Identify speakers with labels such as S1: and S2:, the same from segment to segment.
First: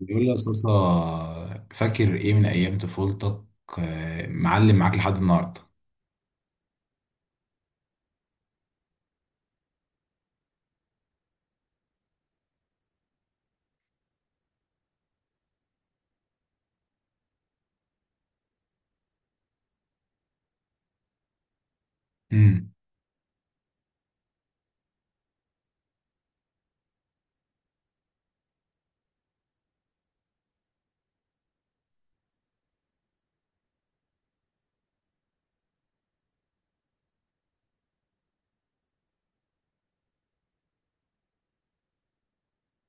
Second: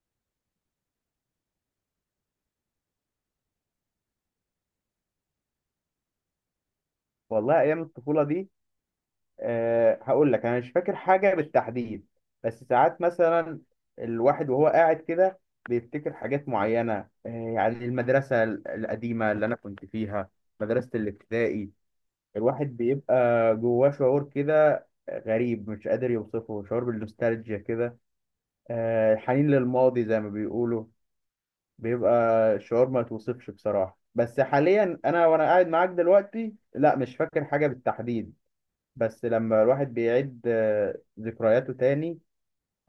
S1: بيقول لي يا صاصة، فاكر ايه من ايام طفولتك؟ معلم معاك لحد النهارده.
S2: والله ايام الطفوله دي. هقول لك انا مش فاكر حاجه بالتحديد. بس ساعات مثلا الواحد وهو قاعد كده بيفتكر حاجات معينه. يعني المدرسه القديمه اللي انا كنت فيها، مدرسه الابتدائي. الواحد
S1: امم
S2: بيبقى جواه شعور كده غريب، مش قادر يوصفه، شعور بالنوستالجيا كده. حنين للماضي زي ما بيقولوا. بيبقى شعور ما يتوصفش بصراحه. بس حاليا انا وانا قاعد معاك دلوقتي، لا مش فاكر حاجه بالتحديد. بس لما الواحد بيعيد ذكرياته تاني،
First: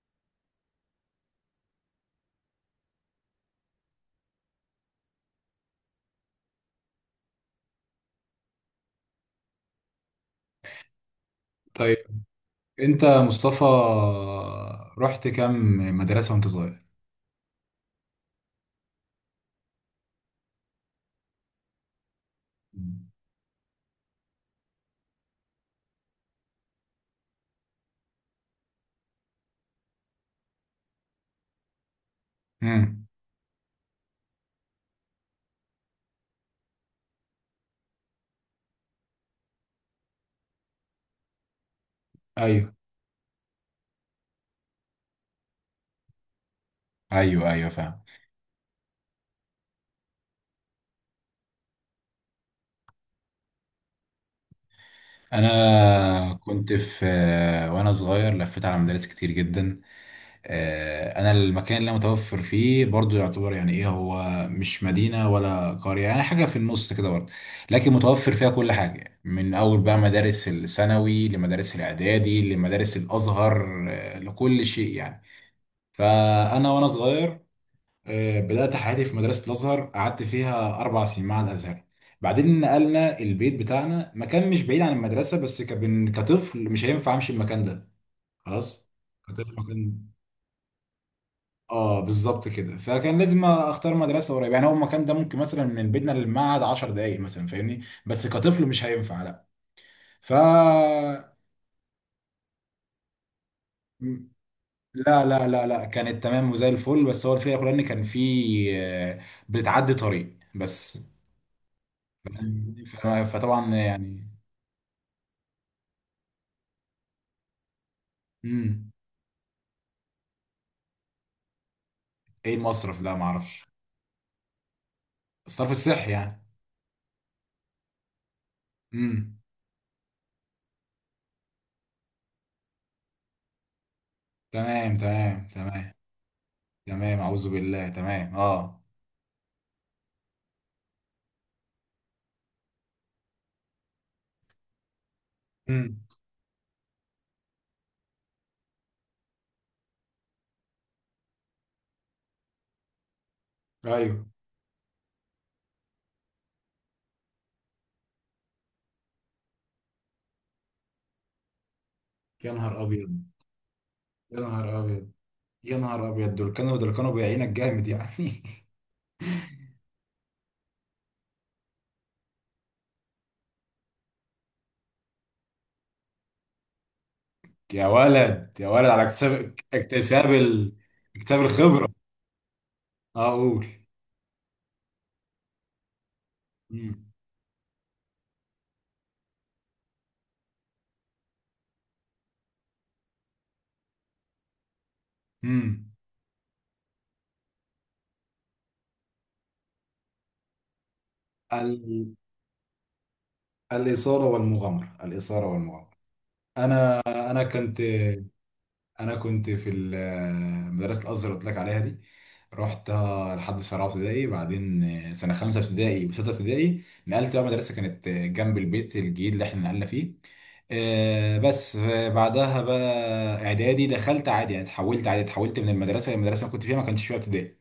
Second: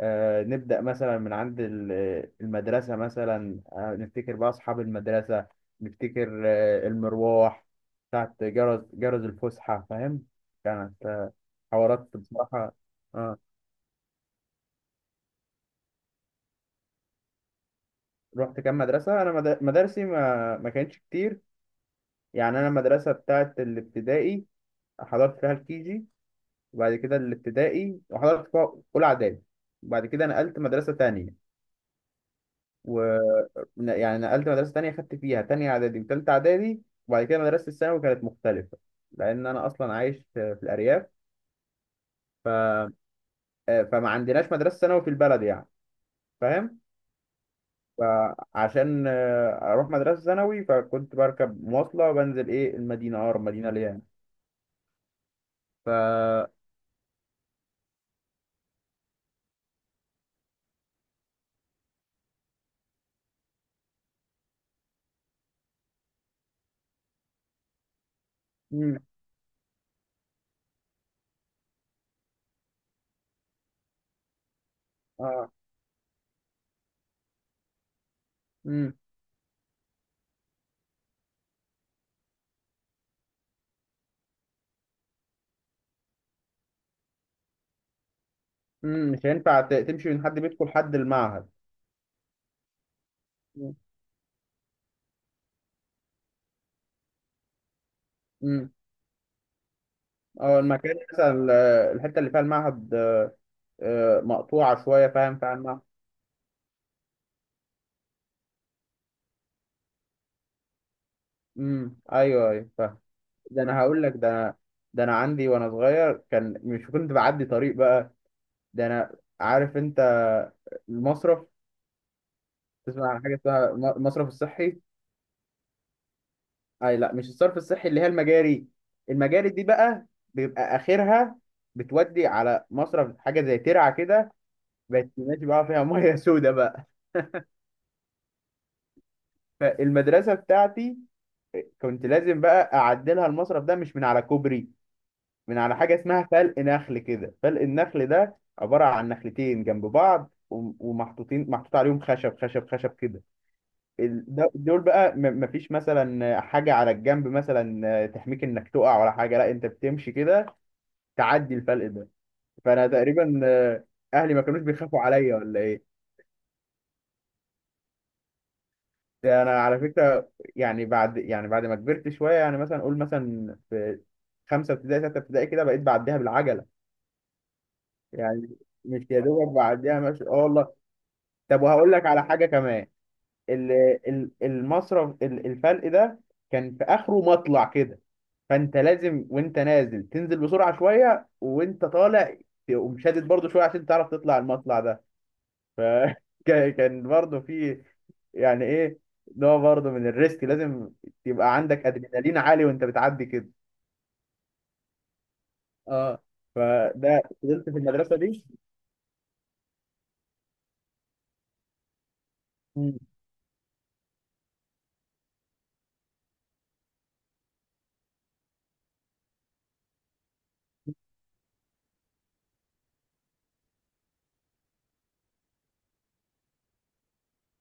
S2: نبدأ مثلا من عند المدرسة مثلا، نفتكر بقى أصحاب المدرسة، نفتكر المروح، بتاعت جرس الفسحة، فاهم. كانت
S1: طيب،
S2: حوارات بصراحة.
S1: انت
S2: آه.
S1: مصطفى، رحت كام مدرسة وانت صغير؟
S2: رحت كام مدرسة، أنا مدارسي ما كانتش كتير. يعني أنا المدرسة بتاعت الابتدائي حضرت فيها الكيجي، وبعد كده الابتدائي وحضرت فيها أولى إعدادي، وبعد كده نقلت مدرسة تانية. و
S1: امم
S2: يعني نقلت مدرسة تانية خدت فيها تانية إعدادي وتالتة إعدادي. وبعد كده مدرسة الثانوي كانت مختلفة، لأن أنا أصلا عايش في الأرياف. ف...
S1: ايوه
S2: آه، فما عندناش مدرسة ثانوي في البلد يعني، فاهم.
S1: ايوه فاهم.
S2: فعشان أروح مدرسة ثانوي، فكنت بركب مواصلة وبنزل إيه المدينة، أقرب مدينة ليا يعني. ف
S1: انا كنت في آه، وانا صغير لفيت على مدارس كتير جدا. انا المكان اللي أنا متوفر فيه برضو يعتبر يعني ايه هو، مش مدينه ولا قريه، يعني حاجه في النص كده برضو، لكن متوفر فيها كل
S2: مم.
S1: حاجه من اول بقى، مدارس الثانوي لمدارس الاعدادي لمدارس الازهر، لكل شيء يعني.
S2: آه.
S1: فانا وانا صغير، بدات
S2: مم.
S1: حياتي في مدرسه الازهر، قعدت فيها 4 سنين مع الازهر. بعدين نقلنا البيت بتاعنا مكان مش بعيد عن المدرسه، بس كطفل مش هينفع امشي المكان ده، خلاص.
S2: مم. مش
S1: كطفل
S2: هينفع
S1: مكان،
S2: تمشي من حد بيتكم لحد المعهد.
S1: اه بالظبط كده. فكان لازم
S2: مم.
S1: اختار مدرسه قريبه، يعني هو المكان ده ممكن مثلا من بيتنا للمعهد 10 دقائق مثلا، فاهمني؟ بس كطفل
S2: مم.
S1: مش هينفع لا. ف
S2: اه، المكان مثلا الحتة اللي فيها المعهد مقطوعة شوية،
S1: لا
S2: فاهم فاهم.
S1: كانت تمام وزي الفل، بس هو الفكره كلها ان كان في، آه، بتعدي طريق بس.
S2: امم، ايوه ايوه
S1: فاهمني؟
S2: فاهم.
S1: ف-
S2: ده
S1: فطبعا
S2: انا هقول لك، ده
S1: يعني.
S2: انا، ده انا عندي وانا صغير كان مش كنت بعدي طريق بقى. ده
S1: امم
S2: انا عارف انت، المصرف.
S1: ايه المصرف
S2: تسمع
S1: ده؟ ما
S2: عن حاجه
S1: اعرفش.
S2: اسمها المصرف الصحي؟
S1: الصرف الصحي يعني؟
S2: اي، لا مش الصرف الصحي اللي هي المجاري.
S1: امم
S2: المجاري دي بقى بيبقى اخرها بتودي على مصرف، حاجه زي ترعه كده.
S1: تمام
S2: بقت ماشي بقى فيها ميه سودا بقى.
S1: تمام، اعوذ بالله، تمام اه.
S2: فالمدرسه بتاعتي كنت لازم بقى اعدلها المصرف ده، مش من على كوبري، من على حاجة
S1: امم
S2: اسمها فلق نخل كده. فلق النخل ده عبارة عن نخلتين جنب بعض ومحطوطين، محطوط عليهم خشب كده.
S1: ايوه.
S2: دول بقى مفيش مثلا حاجة على الجنب مثلا تحميك انك تقع ولا حاجة، لا انت بتمشي كده، تعدي الفلق ده.
S1: يا نهار
S2: فانا
S1: ابيض،
S2: تقريبا اهلي
S1: يا
S2: ما كانوش
S1: نهار
S2: بيخافوا
S1: ابيض،
S2: عليا ولا
S1: يا
S2: ايه.
S1: نهار ابيض. دول كانوا بيعينك جامد يعني.
S2: ده انا على فكرة، يعني بعد، يعني بعد ما كبرت شوية يعني، مثلا اقول مثلا في خمسة ابتدائي ستة ابتدائي كده، بقيت بعديها بالعجلة.
S1: يا
S2: يعني
S1: ولد يا ولد،
S2: مش
S1: على
S2: يا دوبك بعديها ماشي،
S1: اكتساب
S2: اه والله.
S1: ال... اكتساب
S2: طب وهقول
S1: الخبره.
S2: لك على حاجه كمان.
S1: اقول.
S2: ال- المصرف الفرق ده كان في
S1: امم
S2: اخره مطلع كده. فانت لازم وانت نازل تنزل بسرعه شويه، وانت طالع تقوم شادد برضه شويه عشان تعرف تطلع المطلع ده.
S1: امم
S2: فكان برضه في يعني ايه، نوع برضه من الريسك، لازم يبقى عندك
S1: ال...
S2: ادرينالين عالي وانت بتعدي كده.
S1: الاثاره والمغامره، الاثاره والمغامره.
S2: اه.
S1: انا
S2: فده
S1: انا
S2: فضلت في
S1: كنت
S2: المدرسه دي.
S1: انا كنت في مدرسه الازهر اللي قلت لك عليها دي، رحت
S2: مم.
S1: لحد سنه رابعه ابتدائي. بعدين سنه خمسه ابتدائي وسته ابتدائي نقلت بقى مدرسه كانت جنب البيت الجديد اللي احنا نقلنا فيه، بس. بعدها بقى اعدادي، دخلت عادي يعني، اتحولت عادي، اتحولت من المدرسه المدرسه اللي كنت فيها ما كانش فيها ابتدائي،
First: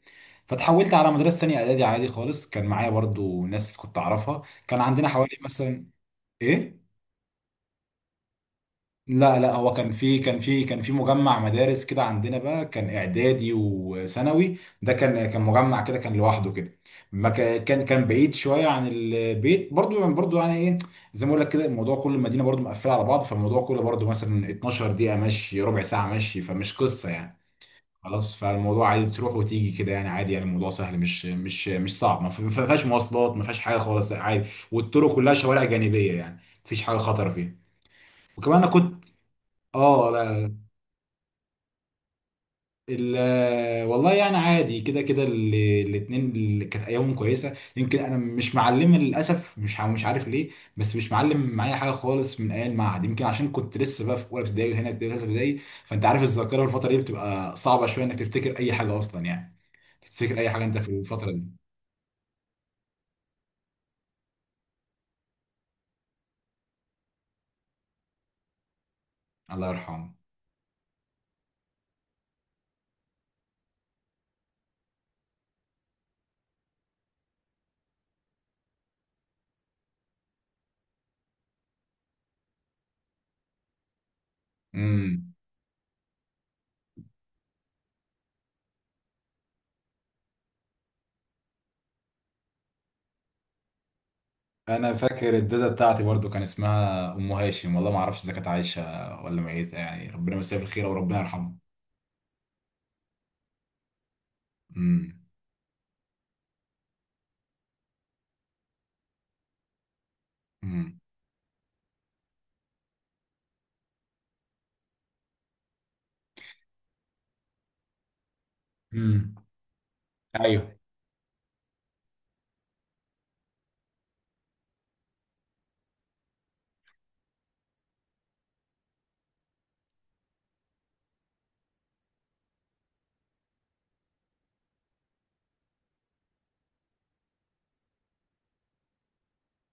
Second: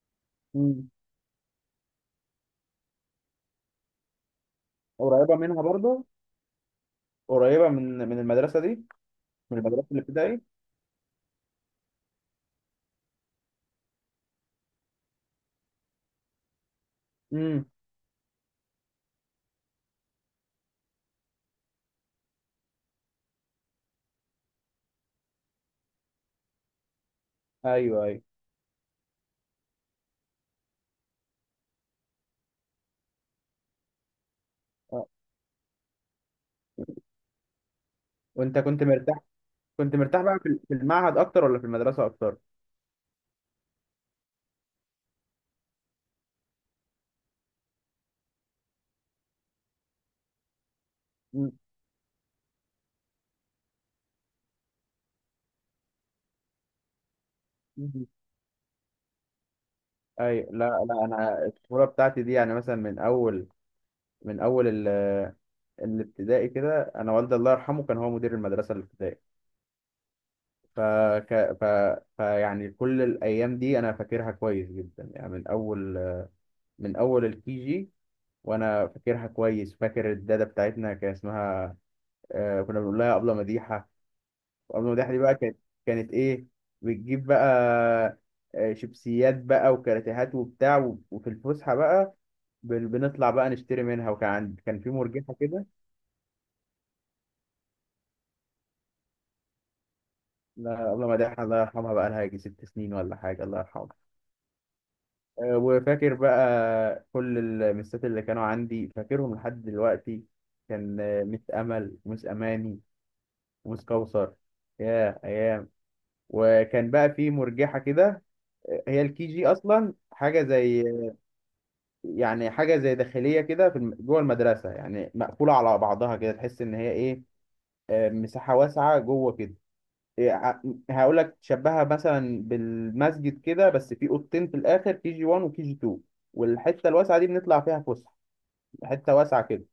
S2: مم.
S1: فاتحولت على مدرسه ثانيه اعدادي عادي خالص. كان معايا برضو ناس كنت اعرفها. كان عندنا حوالي
S2: قريبه منها
S1: مثلا،
S2: برضه،
S1: ايه؟
S2: قريبه من من المدرسه دي،
S1: لا لا،
S2: من
S1: هو
S2: المدرسه
S1: كان في
S2: الابتدائي.
S1: مجمع مدارس كده عندنا بقى، كان اعدادي وثانوي، ده كان مجمع كده، كان لوحده كده. ما كا-
S2: مم.
S1: كان كان بعيد شويه عن البيت برضو، يعني برضو يعني ايه، زي ما اقول لك كده، الموضوع كل المدينه برضو مقفله على بعض، فالموضوع كله برضو مثلا 12 دقيقه مشي، ربع ساعه مشي، فمش قصه يعني.
S2: ايوه ايوه.
S1: خلاص، فالموضوع عادي، تروح وتيجي كده يعني عادي، يعني الموضوع سهل، مش صعب، ما فيهاش مواصلات، ما فيهاش حاجه خالص، عادي،
S2: آه.
S1: والطرق كلها شوارع جانبيه يعني مفيش حاجه خطر فيها. وكمان
S2: وانت
S1: انا
S2: كنت
S1: كنت،
S2: مرتاح، كنت
S1: اه.
S2: مرتاح بقى في المعهد اكتر ولا في المدرسه اكتر؟
S1: والله يعني عادي كده كده. الاتنين اللي كانت ايامهم كويسه، يمكن انا مش معلمه للاسف، مش عارف ليه، بس مش معلم
S2: م-
S1: معايا حاجه خالص من ايام المعهد، يمكن عشان كنت لسه بقى في اولى ابتدائي وهنا في ثالثه ابتدائي. فانت عارف الذاكره الفتره دي بتبقى صعبه شويه
S2: م-
S1: انك تفتكر اي حاجه اصلا يعني، تفتكر
S2: ايوه،
S1: اي حاجه
S2: لا
S1: انت في
S2: لا،
S1: الفتره دي.
S2: انا الطفوله بتاعتي دي يعني مثلا من اول، من اول الابتدائي كده، انا والدي الله يرحمه كان هو مدير المدرسه الابتدائي.
S1: الله يرحمه.
S2: فك... ف... فيعني كل الايام دي انا فاكرها كويس جدا يعني، من اول من اول الكي جي. وانا فاكرها كويس، فاكر الداده بتاعتنا كان اسمها كنا بنقول لها ابله مديحه. وابله مداح دي
S1: امم
S2: بقى كانت، كانت ايه، بتجيب بقى شيبسيات بقى وكراتيهات وبتاع، وفي الفسحه بقى بنطلع بقى نشتري منها. وكان عند، كان في
S1: انا فاكر
S2: مرجحه كده.
S1: الداده بتاعتي برضو، كان اسمها ام هاشم، والله ما اعرفش اذا كانت عايشه ولا ميته، يعني ربنا يمسيها بالخير
S2: لا ابله
S1: وربنا
S2: مداح
S1: يرحمها.
S2: الله يرحمها بقى، لها يجي 6 سنين ولا حاجه، الله يرحمها.
S1: امم
S2: وفاكر بقى كل المسات اللي كانوا عندي، فاكرهم لحد دلوقتي.
S1: امم
S2: كان مس امل، ومس اماني، ومس كوثر. يا ايام. وكان بقى في مرجحه كده. هي الكي
S1: امم
S2: جي اصلا حاجه
S1: ايوه
S2: زي، يعني حاجه زي داخليه كده في جوه المدرسه، يعني مقفوله على بعضها كده، تحس ان هي ايه، مساحه واسعه جوه كده. هقول لك تشبهها مثلا بالمسجد كده، بس في اوضتين في الاخر، كي جي 1 وكي جي 2. والحته الواسعه دي بنطلع فيها فسحه، حته واسعه كده،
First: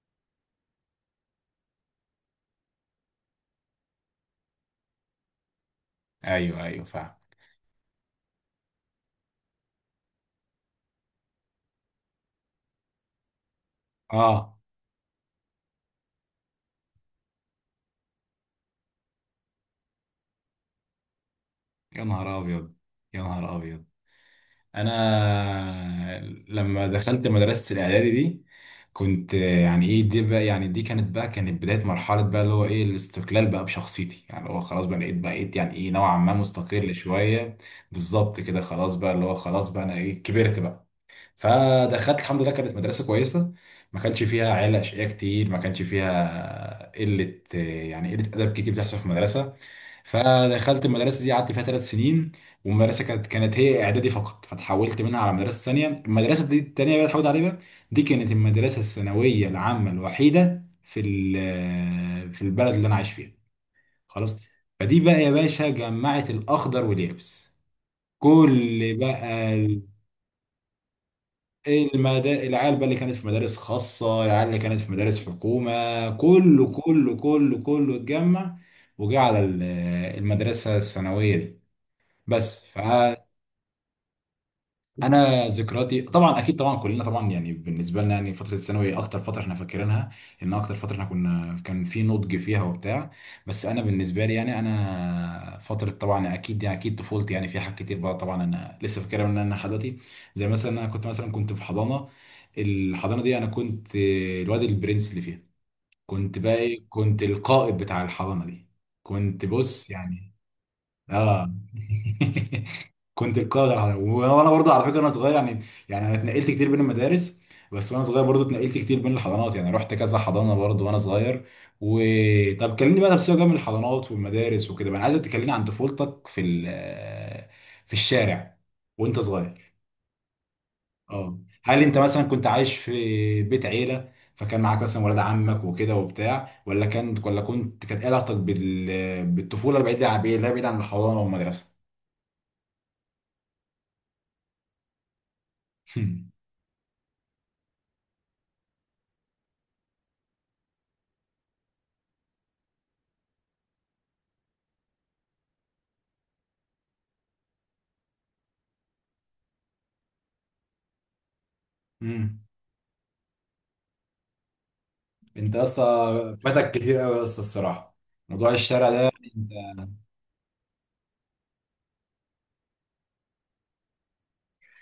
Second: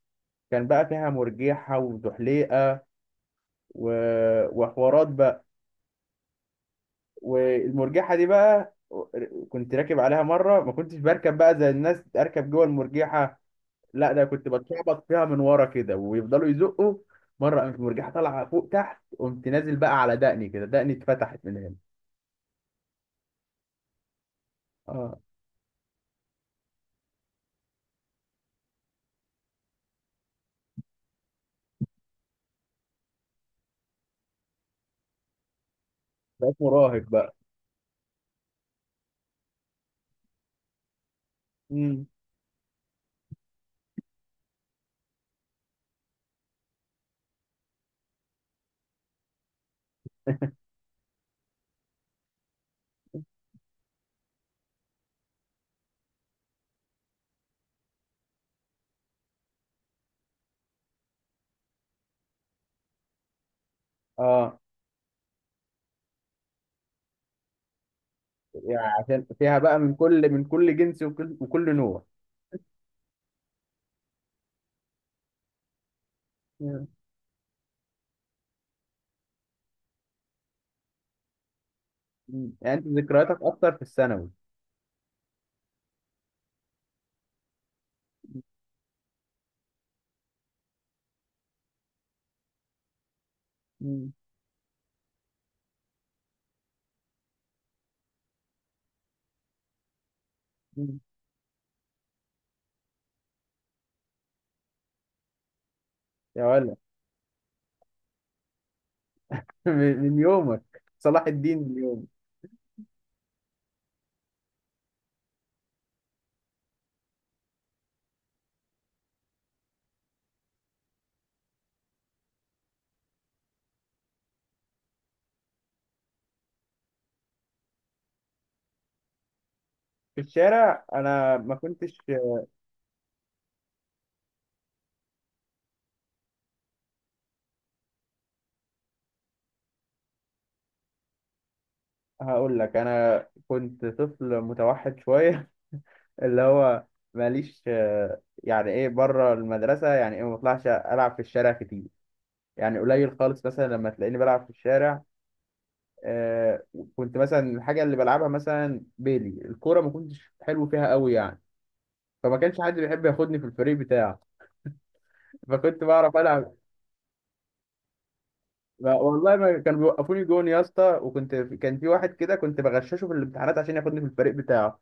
S2: كان بقى فيها مرجحه وزحليقه و... وحوارات بقى.
S1: ايوه فاهم.
S2: والمرجحه دي بقى، كنت راكب عليها مره، ما كنتش بركب بقى زي الناس اركب جوه المرجحه، لا ده كنت
S1: اه.
S2: بتشعبط فيها من ورا كده ويفضلوا يزقوا. مره قامت المرجحه طالعه فوق تحت، قمت نازل بقى على دقني كده، دقني اتفتحت من هنا.
S1: يا نهار ابيض، يا نهار ابيض.
S2: اه.
S1: انا لما دخلت مدرسه الاعدادي دي، كنت يعني ايه، دي بقى يعني دي كانت بقى كانت بدايه مرحله بقى اللي هو ايه، الاستقلال بقى بشخصيتي، يعني هو خلاص بقى لقيت بقيت يعني ايه نوعا ما
S2: بقيت
S1: مستقل
S2: مراهق بقى.
S1: شويه. بالظبط كده، خلاص بقى اللي هو خلاص بقى انا ايه كبرت بقى.
S2: امم.
S1: فدخلت، الحمد لله، كانت مدرسة كويسة، ما كانش فيها عيال أشقياء كتير، ما كانش فيها قلة يعني قلة أدب كتير بتحصل في المدرسة. فدخلت المدرسة دي قعدت فيها 3 سنين. والمدرسة كانت كانت هي إعدادي فقط، فتحولت منها على مدرسة ثانية. المدرسة دي التانية اللي اتحولت عليها، دي كانت المدرسة الثانوية العامة الوحيدة في في البلد اللي أنا عايش فيها، خلاص.
S2: اه.
S1: فدي بقى يا باشا جمعت الأخضر واليابس، كل
S2: يعني عشان
S1: بقى
S2: فيها بقى من كل جنس، وكل نوع.
S1: العيال بقى اللي كانت في مدارس خاصة، العيال اللي كانت في مدارس حكومة،
S2: يا.
S1: كله اتجمع وجه على المدرسة الثانوية دي،
S2: مم.
S1: بس. ف.
S2: يعني انت ذكرياتك اكتر في الثانوي؟
S1: انا ذكرياتي طبعا اكيد طبعا كلنا طبعا يعني بالنسبه لنا يعني فتره الثانوي اكتر فتره احنا فاكرينها، لان اكتر فتره احنا كنا كان في نضج فيها وبتاع. بس انا
S2: امم.
S1: بالنسبه لي يعني انا فتره طبعا اكيد يعني اكيد طفولتي يعني في حاجات كتير بقى طبعا انا لسه فاكرها من انا لحد دلوقتي. زي مثلا انا
S2: امم.
S1: كنت مثلا كنت في حضانه، الحضانه دي انا كنت الواد البرنس اللي فيها، كنت
S2: يا
S1: بقى
S2: ولد.
S1: ايه، كنت القائد بتاع الحضانه دي، كنت بص
S2: من
S1: يعني،
S2: يومك صلاح
S1: اه.
S2: الدين، من يومك.
S1: كنت القادر على، وانا برضه على فكره انا صغير يعني، يعني انا اتنقلت كتير بين المدارس، بس وانا صغير برضه اتنقلت كتير بين الحضانات، يعني رحت كذا حضانه برضه وانا صغير. وطب كلمني بقى، بس جنب الحضانات والمدارس وكده بقى، انا عايزك تكلمني عن طفولتك في ال... آه، في الشارع وانت صغير.
S2: في الشارع انا
S1: اه
S2: ما
S1: هل انت
S2: كنتش.
S1: مثلا كنت عايش في بيت عيله فكان معاك مثلا ولاد عمك وكده وبتاع، ولا كان ولا كنت كانت علاقتك بالطفوله بعيده عن، لا بعيد عن الحضانه والمدرسه؟
S2: هقول لك، انا كنت طفل متوحد شويه، اللي هو ماليش يعني ايه بره المدرسه، يعني ايه ما بطلعش العب في الشارع كتير. يعني قليل خالص مثلا لما تلاقيني بلعب في الشارع. آه، كنت مثلا الحاجه اللي بلعبها مثلا بيلي الكوره، ما كنتش حلو فيها قوي يعني. فما كانش حد بيحب ياخدني في الفريق بتاعه.
S1: انت
S2: فكنت بعرف
S1: اصلا
S2: العب،
S1: فاتك كتير قوي اصلا الصراحه، موضوع الشارع ده يعني
S2: والله ما
S1: انت.
S2: كانوا بيوقفوني جون يا اسطى. وكنت، كان في واحد كده كنت بغششه في الامتحانات عشان ياخدني في الفريق بتاعه.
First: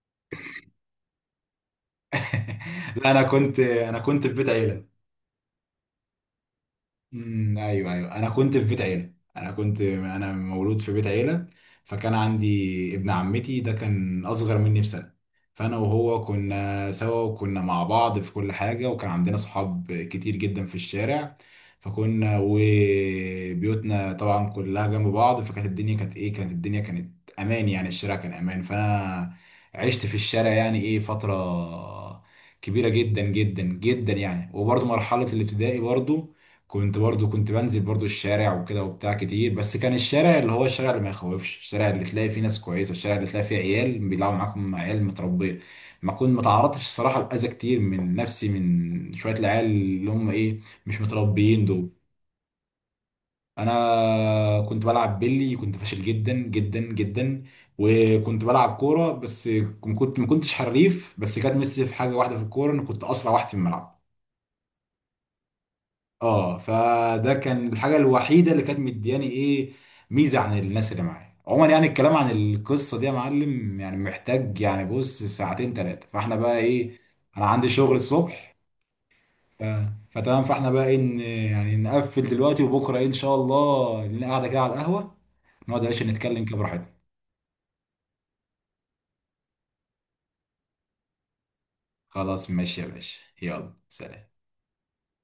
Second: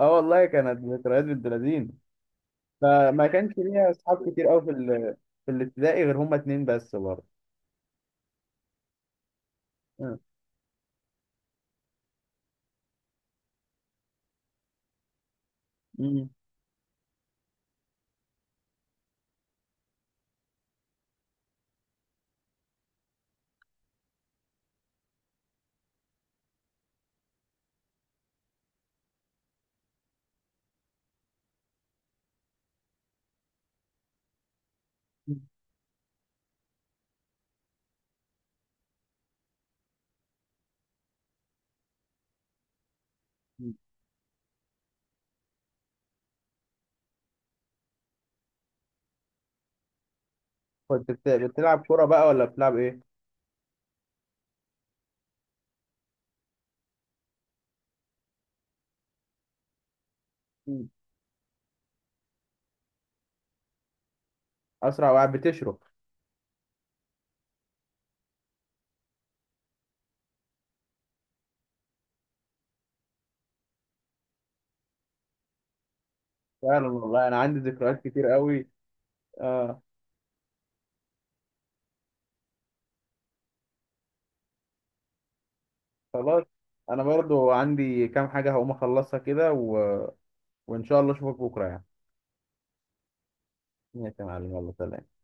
S2: اه والله كانت ذكريات بنت لذين.
S1: لا انا
S2: فما كانش
S1: كنت،
S2: ليا اصحاب
S1: في
S2: كتير
S1: بيت
S2: قوي في
S1: عيله.
S2: في الابتدائي غير هما اتنين بس برضه.
S1: ايوه انا كنت في بيت عيله، انا كنت،
S2: آه.
S1: انا مولود في بيت عيله. فكان عندي ابن عمتي ده كان اصغر مني بسنه، فانا وهو
S2: مم.
S1: كنا سوا وكنا مع بعض في كل حاجه، وكان عندنا صحاب كتير جدا في الشارع. فكنا وبيوتنا طبعا كلها جنب بعض، فكانت الدنيا كانت ايه، كانت الدنيا كانت امان يعني، الشارع كان امان، فانا عشت في الشارع يعني ايه فتره كبيره جدا جدا جدا يعني. وبرضه مرحله الابتدائي برضه كنت برضو كنت بنزل برضو الشارع وكده وبتاع كتير، بس كان الشارع اللي هو الشارع اللي ما يخوفش، الشارع اللي تلاقي فيه ناس كويسه، الشارع اللي تلاقي فيه
S2: مم.
S1: عيال بيلعبوا معاكم، عيال متربيه. ما تعرضتش الصراحه لاذى كتير من نفسي من شويه العيال اللي هم ايه، مش
S2: كنت
S1: متربيين
S2: بتلعب
S1: دول.
S2: كوره بقى ولا بتلعب ايه؟
S1: انا كنت بلعب بيلي كنت فاشل جدا جدا جدا، وكنت بلعب كوره بس، ما كنتش
S2: مم.
S1: حريف، بس كانت ميزتي في حاجه واحده في الكوره ان كنت اسرع واحد في الملعب،
S2: اسرع واحد بتشرب.
S1: اه. فده كان الحاجه الوحيده اللي كانت مدياني ايه، ميزه عن الناس اللي معايا عموما يعني. الكلام عن القصه دي يا معلم يعني محتاج يعني بص ساعتين ثلاثه، فاحنا بقى
S2: فعلا
S1: ايه،
S2: والله انا
S1: انا
S2: عندي
S1: عندي شغل
S2: ذكريات كتير
S1: الصبح.
S2: قوي.
S1: ف...
S2: اه.
S1: فتمام، فاحنا بقى ايه، يعني نقفل دلوقتي، وبكره ايه ان شاء الله نقعد كده على القهوه، نقعد يا باشا نتكلم
S2: خلاص.
S1: كده براحتنا.
S2: انا برضو عندي كام حاجه هقوم اخلصها كده وان شاء الله اشوفك بكره يعني.
S1: خلاص ماشي يا باشا، يلا
S2: ماشي يا
S1: سلام.
S2: معلم، يلا سلام.